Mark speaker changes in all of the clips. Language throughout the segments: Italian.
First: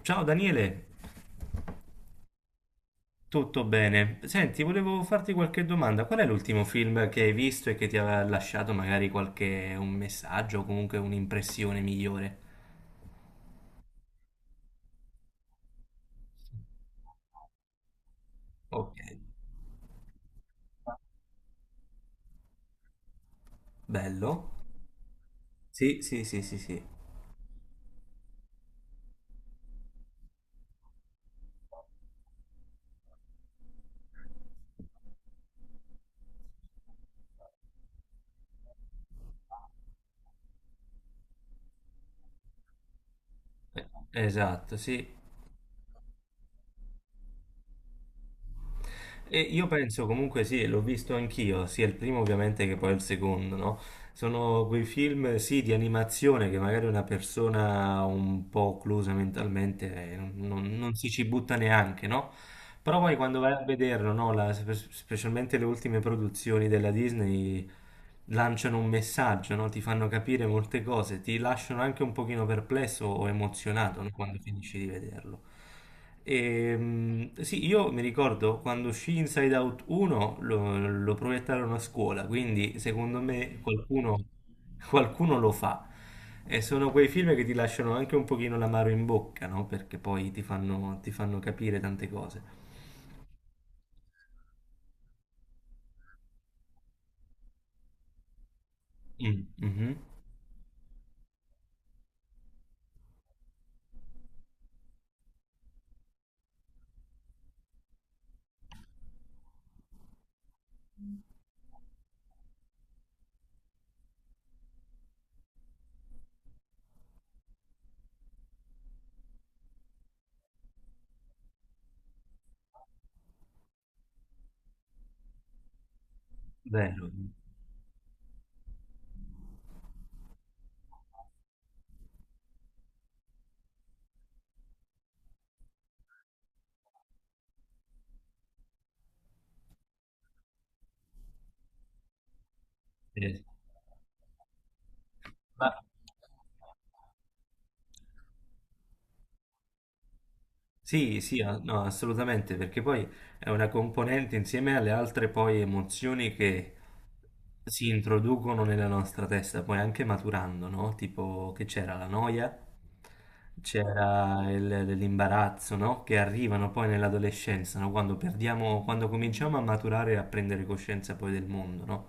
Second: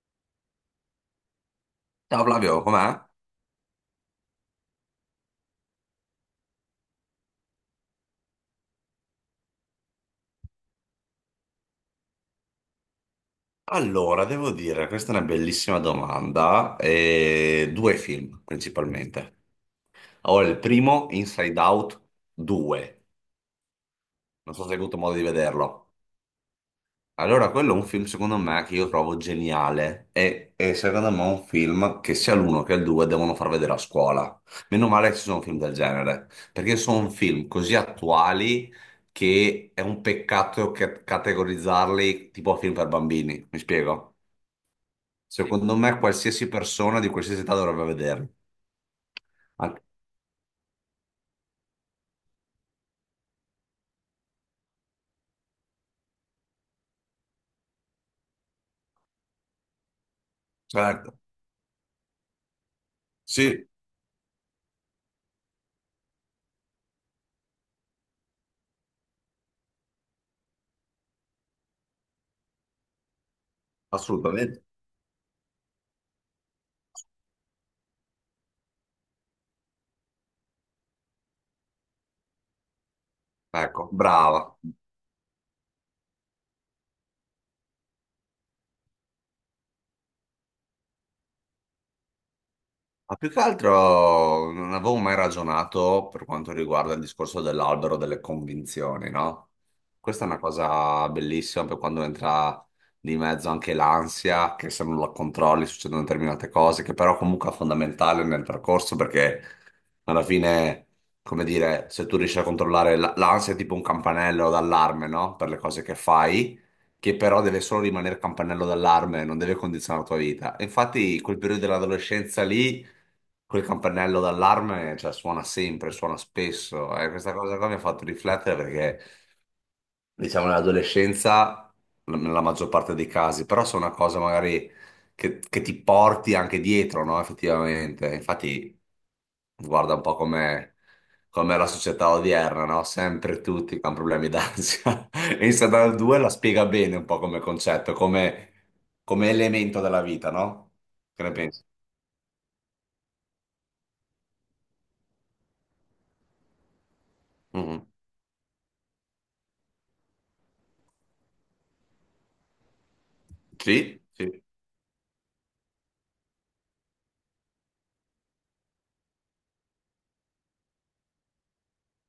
Speaker 1: Ciao Daniele,
Speaker 2: Ciao Flavio, com'è?
Speaker 1: tutto bene? Senti, volevo farti qualche domanda. Qual è l'ultimo film che hai visto e che ti aveva lasciato magari qualche un messaggio o comunque un'impressione migliore?
Speaker 2: Allora, devo dire, questa è una bellissima domanda. E due film
Speaker 1: Ok,
Speaker 2: principalmente. Allora, il primo, Inside Out 2.
Speaker 1: bello.
Speaker 2: Non so se hai avuto modo di vederlo.
Speaker 1: Sì, sì, sì, sì, sì.
Speaker 2: Allora, quello è un film secondo me che io trovo geniale e secondo me è un film che sia l'uno che il due devono far vedere a scuola. Meno male che ci sono film del genere, perché sono film così attuali che è un peccato categorizzarli tipo film per bambini, mi spiego?
Speaker 1: Esatto, sì.
Speaker 2: Secondo me qualsiasi persona di qualsiasi età dovrebbe vederli.
Speaker 1: E io
Speaker 2: Anche-
Speaker 1: penso comunque sì, l'ho visto anch'io, sia il primo ovviamente che poi il secondo, no? Sono quei film, sì, di animazione che magari una persona un po' occlusa mentalmente non si
Speaker 2: Certo,
Speaker 1: ci butta neanche, no? Però poi quando vai a
Speaker 2: sì,
Speaker 1: vederlo, no? Specialmente le ultime produzioni della Disney, lanciano un messaggio, no? Ti fanno capire molte cose, ti lasciano anche un pochino perplesso o emozionato, no? Quando
Speaker 2: assolutamente.
Speaker 1: finisci di vederlo. E, sì, io mi ricordo quando uscì Inside Out 1 lo proiettarono a scuola, quindi secondo me
Speaker 2: Ecco, brava.
Speaker 1: qualcuno lo fa. E sono quei film che ti lasciano anche un pochino l'amaro in bocca, no? Perché poi ti fanno capire tante cose.
Speaker 2: Ma più che altro non avevo mai ragionato per quanto riguarda il discorso dell'albero delle convinzioni,
Speaker 1: Mm,
Speaker 2: no?
Speaker 1: mhm.
Speaker 2: Questa è una cosa bellissima per quando entra di mezzo anche l'ansia, che se non la controlli succedono determinate cose, che però comunque è fondamentale nel percorso perché alla fine, come dire, se tu riesci a controllare l'ansia è tipo un campanello d'allarme, no? Per le cose che fai che però deve solo rimanere campanello d'allarme, non deve condizionare la tua vita. E infatti, quel periodo dell'adolescenza lì. Quel campanello d'allarme, cioè, suona sempre, suona spesso. E
Speaker 1: Vero.
Speaker 2: questa cosa qua mi ha fatto riflettere perché, diciamo, nell'adolescenza, nella maggior parte dei casi, però sono una cosa magari che ti porti anche dietro, no? Effettivamente. Infatti, guarda un po' come la società odierna, no?
Speaker 1: Eh,
Speaker 2: Sempre tutti con problemi d'ansia. E
Speaker 1: Ma
Speaker 2: Instagram 2 la spiega bene un po' come concetto, come, come elemento della vita, no?
Speaker 1: Sì,
Speaker 2: Che ne
Speaker 1: sì,
Speaker 2: pensi?
Speaker 1: no, assolutamente, perché poi è una componente insieme alle altre poi emozioni che
Speaker 2: Mhm.
Speaker 1: si introducono nella nostra testa, poi anche maturando, no? Tipo che c'era la noia,
Speaker 2: Sì, sì.
Speaker 1: c'era l'imbarazzo, no? Che arrivano poi nell'adolescenza, no? Quando perdiamo, quando cominciamo a maturare e a prendere coscienza poi del mondo, no?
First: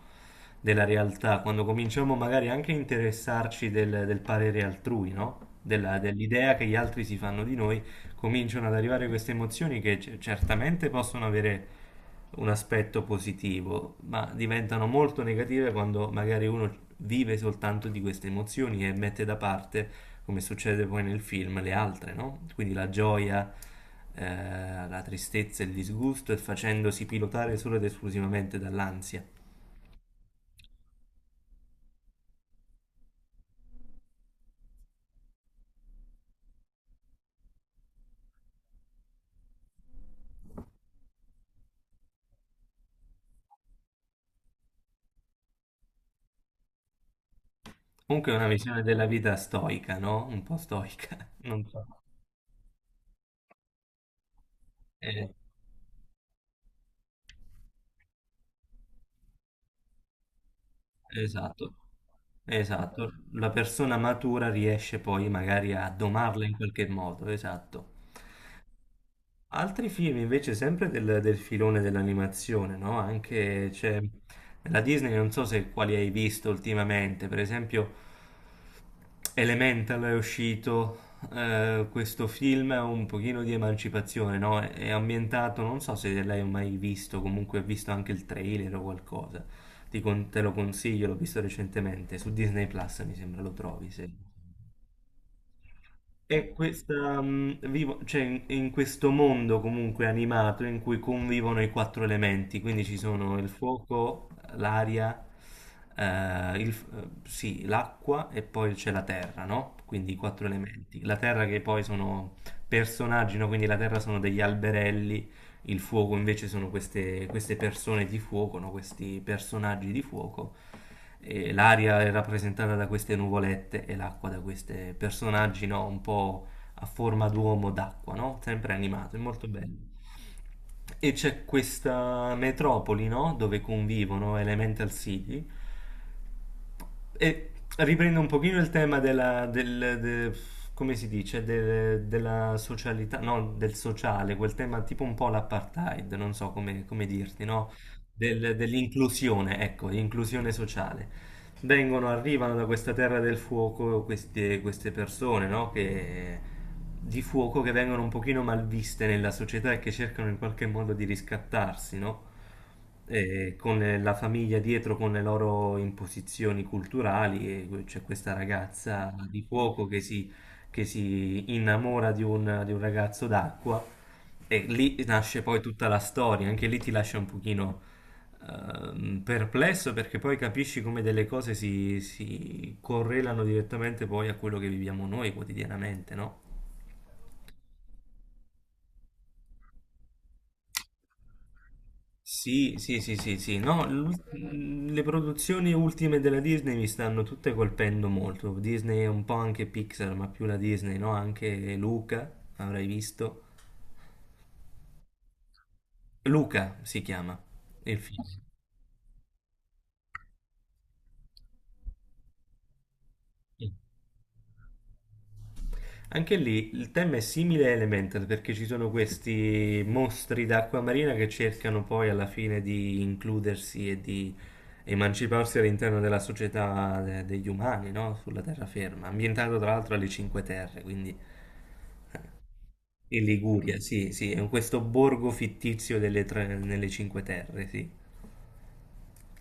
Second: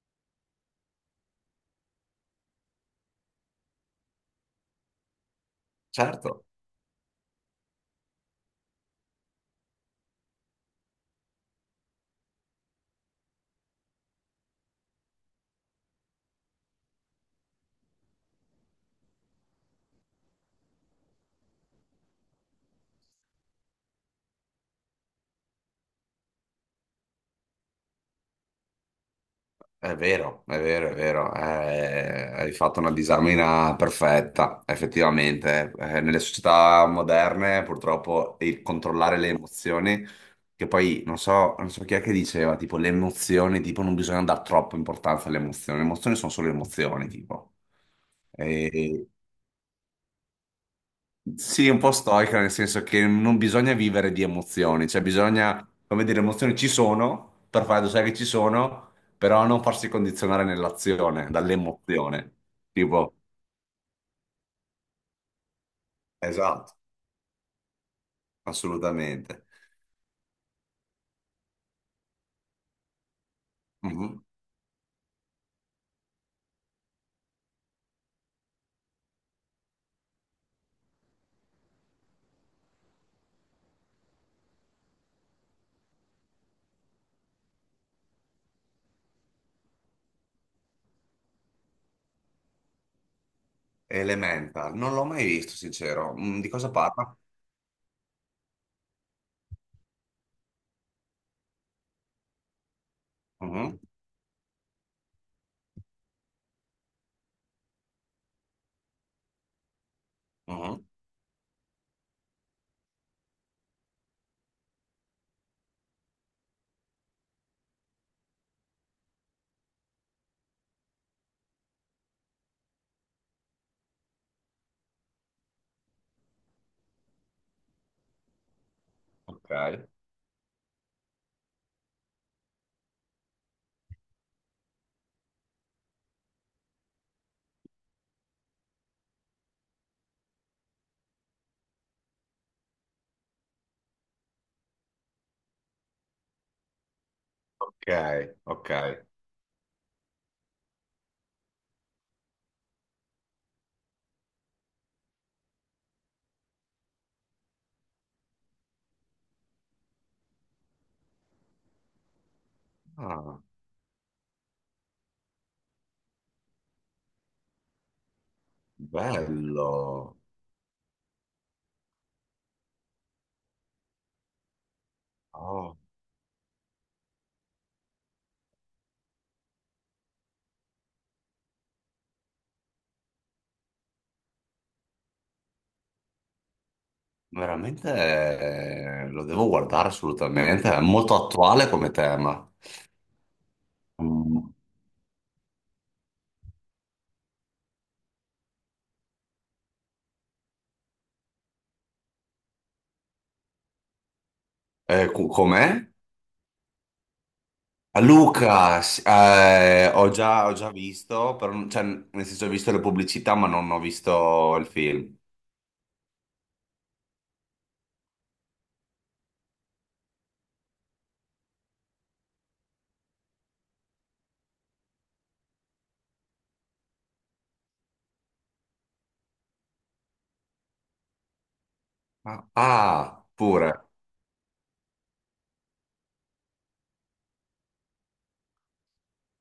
Speaker 1: Della realtà, quando cominciamo magari anche a interessarci del parere altrui, no?
Speaker 2: Certo,
Speaker 1: Dell'idea che gli altri si fanno di noi cominciano ad arrivare queste emozioni che certamente possono avere un aspetto positivo, ma diventano molto negative quando magari uno vive soltanto di queste emozioni e mette da parte, come succede poi nel film, le altre, no? Quindi la gioia, la tristezza, e il disgusto e facendosi pilotare solo ed esclusivamente dall'ansia.
Speaker 2: è vero, è vero, è vero, hai fatto una disamina perfetta, effettivamente. Nelle società moderne, purtroppo, il controllare le emozioni, che poi non so chi è che diceva, tipo, le emozioni, tipo, non bisogna dare troppa importanza alle emozioni, le emozioni sono solo emozioni, tipo.
Speaker 1: Comunque è una visione della
Speaker 2: E-
Speaker 1: vita stoica, no? Un po' stoica, non
Speaker 2: Sì, un
Speaker 1: so.
Speaker 2: po' stoica, nel senso che non bisogna vivere di emozioni, cioè
Speaker 1: Eh,
Speaker 2: bisogna, come dire, le emozioni ci sono, per fare sai che ci sono, però non farsi condizionare nell'azione,
Speaker 1: Esatto,
Speaker 2: dall'emozione.
Speaker 1: esatto.
Speaker 2: Tipo,
Speaker 1: La persona matura riesce poi magari a domarla in
Speaker 2: esatto,
Speaker 1: qualche modo, esatto.
Speaker 2: assolutamente.
Speaker 1: Altri film invece sempre del filone dell'animazione, no? Anche c'è
Speaker 2: Mhm.
Speaker 1: nella Disney, non so se quali hai visto ultimamente, per esempio Elemental è uscito, questo film è un pochino di emancipazione, no? È ambientato, non so se l'hai mai visto, comunque ho visto anche il trailer o qualcosa. Te lo consiglio, l'ho visto recentemente, su Disney Plus mi sembra lo trovi, se...
Speaker 2: Elemental, non l'ho mai visto, sincero. Mm, di
Speaker 1: E
Speaker 2: cosa parla?
Speaker 1: questa, mm, cioè, in questo mondo comunque animato in cui convivono i quattro elementi, quindi ci sono il
Speaker 2: Mhm,
Speaker 1: fuoco, l'aria, sì, l'acqua e poi c'è la terra, no? Quindi i quattro
Speaker 2: mhm.
Speaker 1: elementi. La terra che poi sono personaggi, no? Quindi la terra sono degli alberelli, il fuoco invece sono queste persone di fuoco, no? Questi personaggi di fuoco. E l'aria è rappresentata da queste nuvolette e l'acqua da questi personaggi, no? Un po' a forma d'uomo d'acqua, no? Sempre animato, è molto
Speaker 2: Ok,
Speaker 1: bello. E c'è questa metropoli, no? Dove convivono Elemental City e riprendo un pochino il tema come si dice, della socialità, no, del sociale, quel tema tipo un po' l'apartheid, non so come, come dirti, no?
Speaker 2: ok, ok.
Speaker 1: Dell'inclusione, ecco, inclusione sociale. Vengono, arrivano da questa terra del fuoco queste persone, no? Che di fuoco che vengono un pochino malviste nella società e che cercano in qualche modo di riscattarsi, no?
Speaker 2: Ah,
Speaker 1: Con la famiglia dietro, con le loro imposizioni culturali, e c'è questa ragazza di fuoco
Speaker 2: bello.
Speaker 1: che si innamora di un ragazzo d'acqua, e lì nasce poi tutta la storia, anche lì ti lascia un pochino perplesso perché poi capisci come delle cose si correlano direttamente poi a quello che viviamo noi quotidianamente, no?
Speaker 2: Veramente lo devo guardare assolutamente, è molto attuale come tema.
Speaker 1: Sì, sì, sì, sì, sì, no,
Speaker 2: Mm.
Speaker 1: le produzioni ultime della Disney mi stanno tutte colpendo molto. Disney è un po' anche Pixar, ma più la Disney, no? Anche Luca, avrai visto.
Speaker 2: Com'è?
Speaker 1: Luca si chiama il
Speaker 2: A
Speaker 1: film.
Speaker 2: Luca, ho già visto, però cioè, nel senso ho visto le pubblicità ma non ho visto il film.
Speaker 1: Anche lì il tema è simile a Elemental perché ci sono questi mostri d'acqua marina che cercano poi alla fine di includersi e di emanciparsi all'interno della società degli umani, no? Sulla terraferma, ambientato tra l'altro alle Cinque Terre, quindi
Speaker 2: Ah,
Speaker 1: in
Speaker 2: ah, pure.
Speaker 1: Liguria, sì, sì, è questo borgo fittizio nelle Cinque Terre, sì.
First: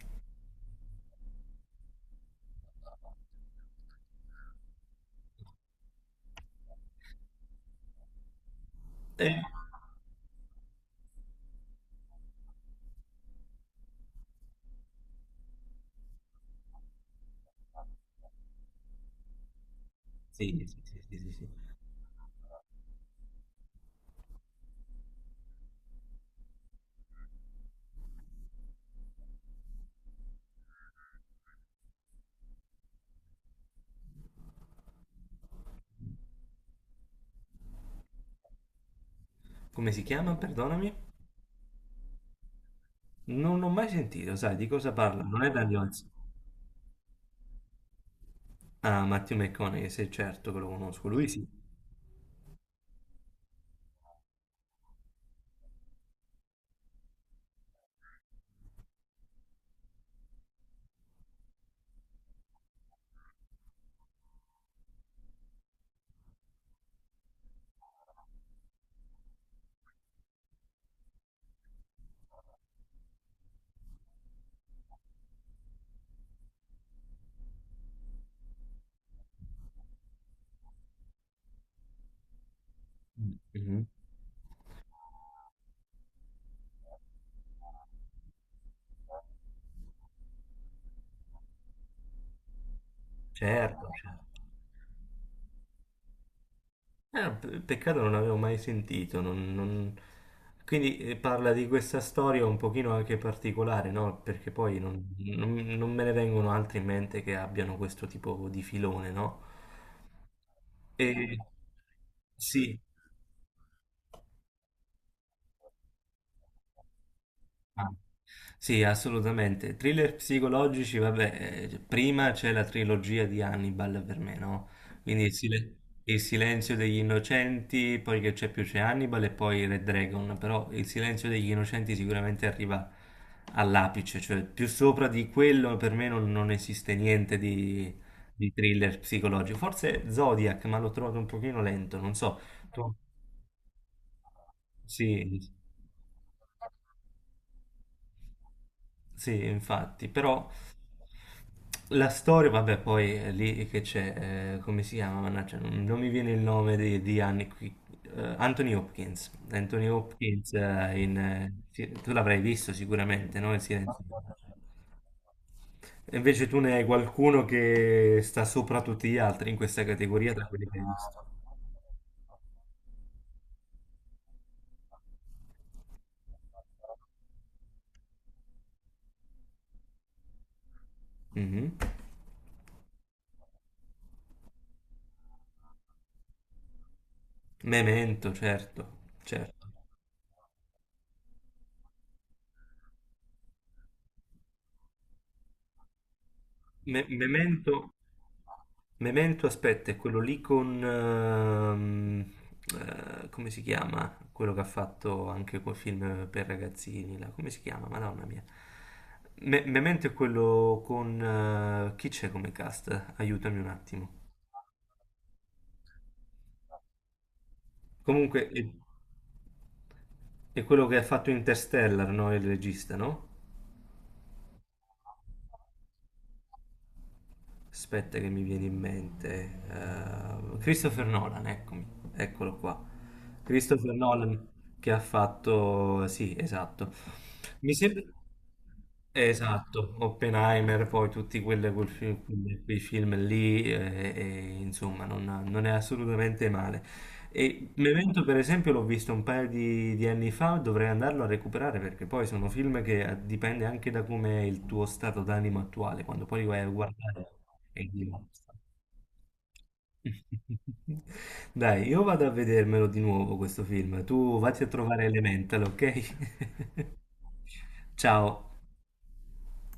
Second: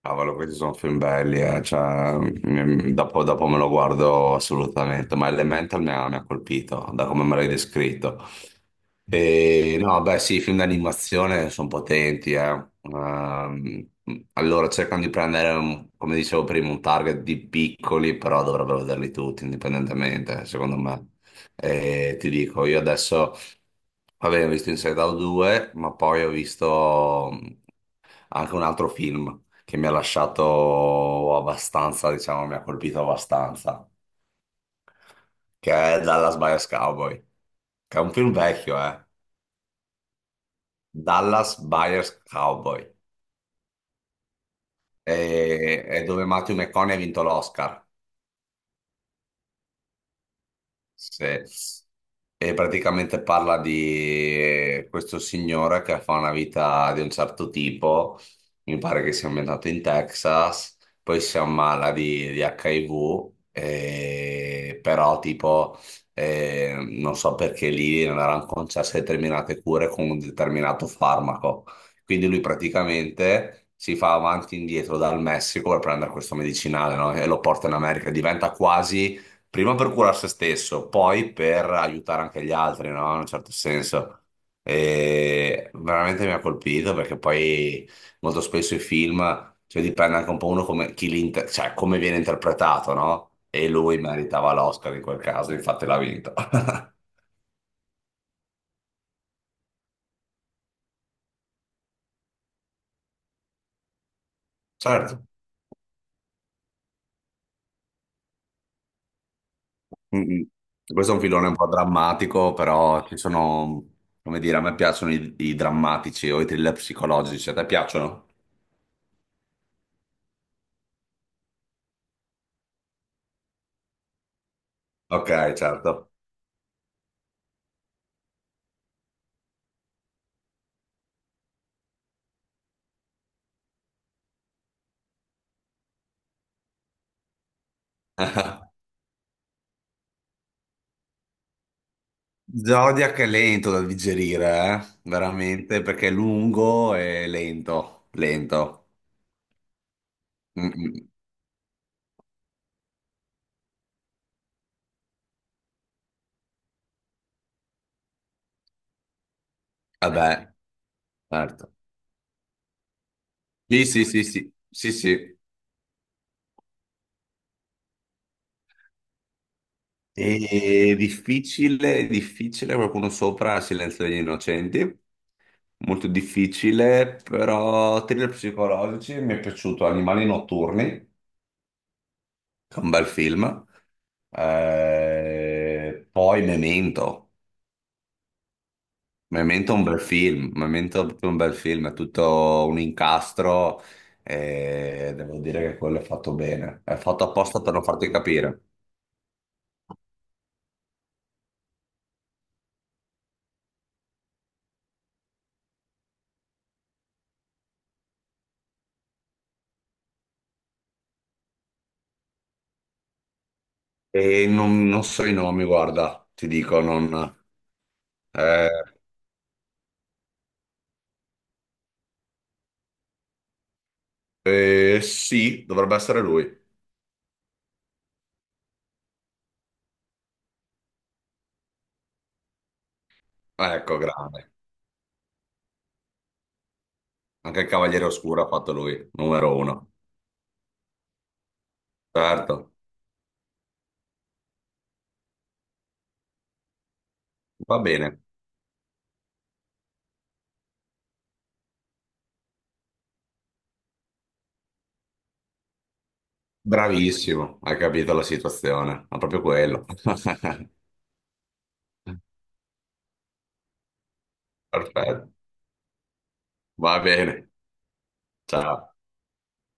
Speaker 2: Cavolo, questi sono film belli, cioè, dopo me lo guardo assolutamente, ma Elemental mi ha colpito da come me l'hai descritto.
Speaker 1: Eh,
Speaker 2: E, no, beh sì, i film d'animazione sono potenti, eh. Ehm, allora cercano di prendere, come dicevo prima, un target di piccoli, però dovrebbero vederli tutti indipendentemente,
Speaker 1: sì, sì,
Speaker 2: secondo
Speaker 1: sì,
Speaker 2: me.
Speaker 1: sì, sì, sì.
Speaker 2: E ti dico, io adesso, vabbè, ho visto Inside Out 2, ma poi ho visto anche un altro film che mi ha lasciato abbastanza, diciamo, mi ha colpito abbastanza, che è Dallas Buyers Cowboy, che è un film vecchio, eh.
Speaker 1: Come si chiama? Perdonami?
Speaker 2: Dallas Buyers Cowboy,
Speaker 1: Non l'ho mai sentito, sai, di cosa parla? Non è
Speaker 2: e,
Speaker 1: Daniel...
Speaker 2: e dove Matthew McConaughey ha vinto l'Oscar.
Speaker 1: Ah, Matthew McConaughey, sei certo che lo conosco, lui
Speaker 2: se-
Speaker 1: sì.
Speaker 2: E praticamente parla di questo signore che fa una vita di un certo tipo, mi pare che sia ambientato in Texas, poi si ammala di, HIV, però tipo non so perché lì non erano concesse determinate cure con un determinato farmaco. Quindi lui praticamente si fa avanti e indietro dal Messico per prendere questo medicinale, no? E lo porta in America, diventa quasi prima per curare se stesso, poi per aiutare anche gli altri, no? In un certo
Speaker 1: Mhm.
Speaker 2: senso. E veramente mi ha colpito perché poi molto spesso i film, cioè dipende anche un po' uno come, chi li cioè, come viene interpretato, no? E
Speaker 1: Certo,
Speaker 2: lui
Speaker 1: certo.
Speaker 2: meritava l'Oscar in quel caso, infatti l'ha vinto.
Speaker 1: Ah, peccato, non avevo mai sentito. Quindi parla di questa storia un pochino anche particolare, no? Perché poi
Speaker 2: Certo.
Speaker 1: non me ne vengono altri in mente che abbiano questo tipo di filone, no?
Speaker 2: Mm-mm. Questo è un
Speaker 1: E...
Speaker 2: filone un po' drammatico,
Speaker 1: Sì,
Speaker 2: però ci sono, come dire, a me piacciono i, i drammatici o i thriller psicologici, a te
Speaker 1: ah,
Speaker 2: piacciono?
Speaker 1: sì, assolutamente. Thriller psicologici, vabbè, cioè, prima c'è la trilogia di Hannibal per me, no? Quindi
Speaker 2: Ok, certo.
Speaker 1: il silenzio degli innocenti, poi che c'è più c'è Hannibal e poi Red Dragon, però il silenzio degli innocenti sicuramente arriva all'apice, cioè più sopra di quello per me non esiste niente di, di thriller psicologico. Forse Zodiac, ma l'ho trovato un pochino lento, non so. Tu...
Speaker 2: Zodiac è lento da digerire, eh?
Speaker 1: Sì, sì.
Speaker 2: Veramente, perché è lungo e lento, lento.
Speaker 1: Sì, infatti, però
Speaker 2: Mm, mm.
Speaker 1: la storia, vabbè, poi è lì che c'è, come si chiama? Mannaggia, non mi viene il nome di Annie qui. Anthony Hopkins,
Speaker 2: Vabbè, certo.
Speaker 1: tu l'avrai visto sicuramente, no? Il
Speaker 2: Sì,
Speaker 1: silenzio.
Speaker 2: sì, sì, sì, sì, sì.
Speaker 1: E invece tu ne hai qualcuno che sta sopra tutti gli altri in questa categoria, tra quelli che hai
Speaker 2: E
Speaker 1: visto.
Speaker 2: difficile, difficile, qualcuno sopra Silenzio degli Innocenti. Molto difficile, però thriller psicologici, mi è piaciuto Animali Notturni,
Speaker 1: Mhm.
Speaker 2: che è un bel film. Poi Memento.
Speaker 1: Memento, certo, certo.
Speaker 2: Memento è un bel film, Memento è proprio un bel film, è tutto un incastro e devo dire che quello è fatto bene, è fatto apposta per non
Speaker 1: Memento,
Speaker 2: farti capire.
Speaker 1: Memento, aspetta, è quello lì con... come si chiama? Quello che ha fatto anche quel film per ragazzini, là. Come si chiama? Madonna mia. Memento è quello con... chi c'è come cast? Aiutami un attimo.
Speaker 2: E non so i nomi, guarda, ti dico, non...
Speaker 1: Comunque,
Speaker 2: Eh,
Speaker 1: è quello che ha fatto Interstellar, no? Il regista, no?
Speaker 2: sì, dovrebbe essere lui.
Speaker 1: Aspetta che mi viene in mente. Eh, Christopher Nolan, eccomi, eccolo qua. Christopher
Speaker 2: Ecco,
Speaker 1: Nolan
Speaker 2: grande.
Speaker 1: che ha fatto... Sì, esatto.
Speaker 2: Anche il
Speaker 1: Mi sembra...
Speaker 2: Cavaliere Oscuro ha fatto lui, numero uno.
Speaker 1: Esatto, Oppenheimer, poi tutti quelle- quel film-
Speaker 2: Certo,
Speaker 1: quei film lì, insomma, non è assolutamente male. E
Speaker 2: va bene.
Speaker 1: Memento, per esempio, l'ho visto un paio di anni fa, dovrei andarlo a recuperare perché poi sono film che dipende anche da come è il tuo stato d'animo attuale, quando poi li vai a guardare
Speaker 2: Bravissimo, hai
Speaker 1: è
Speaker 2: capito la
Speaker 1: diverso.
Speaker 2: situazione, ma proprio quello.
Speaker 1: Dai, io vado a vedermelo di nuovo questo film, tu vatti a trovare
Speaker 2: Perfetto,
Speaker 1: Elemental, ok?
Speaker 2: va bene,
Speaker 1: Ciao.
Speaker 2: ciao.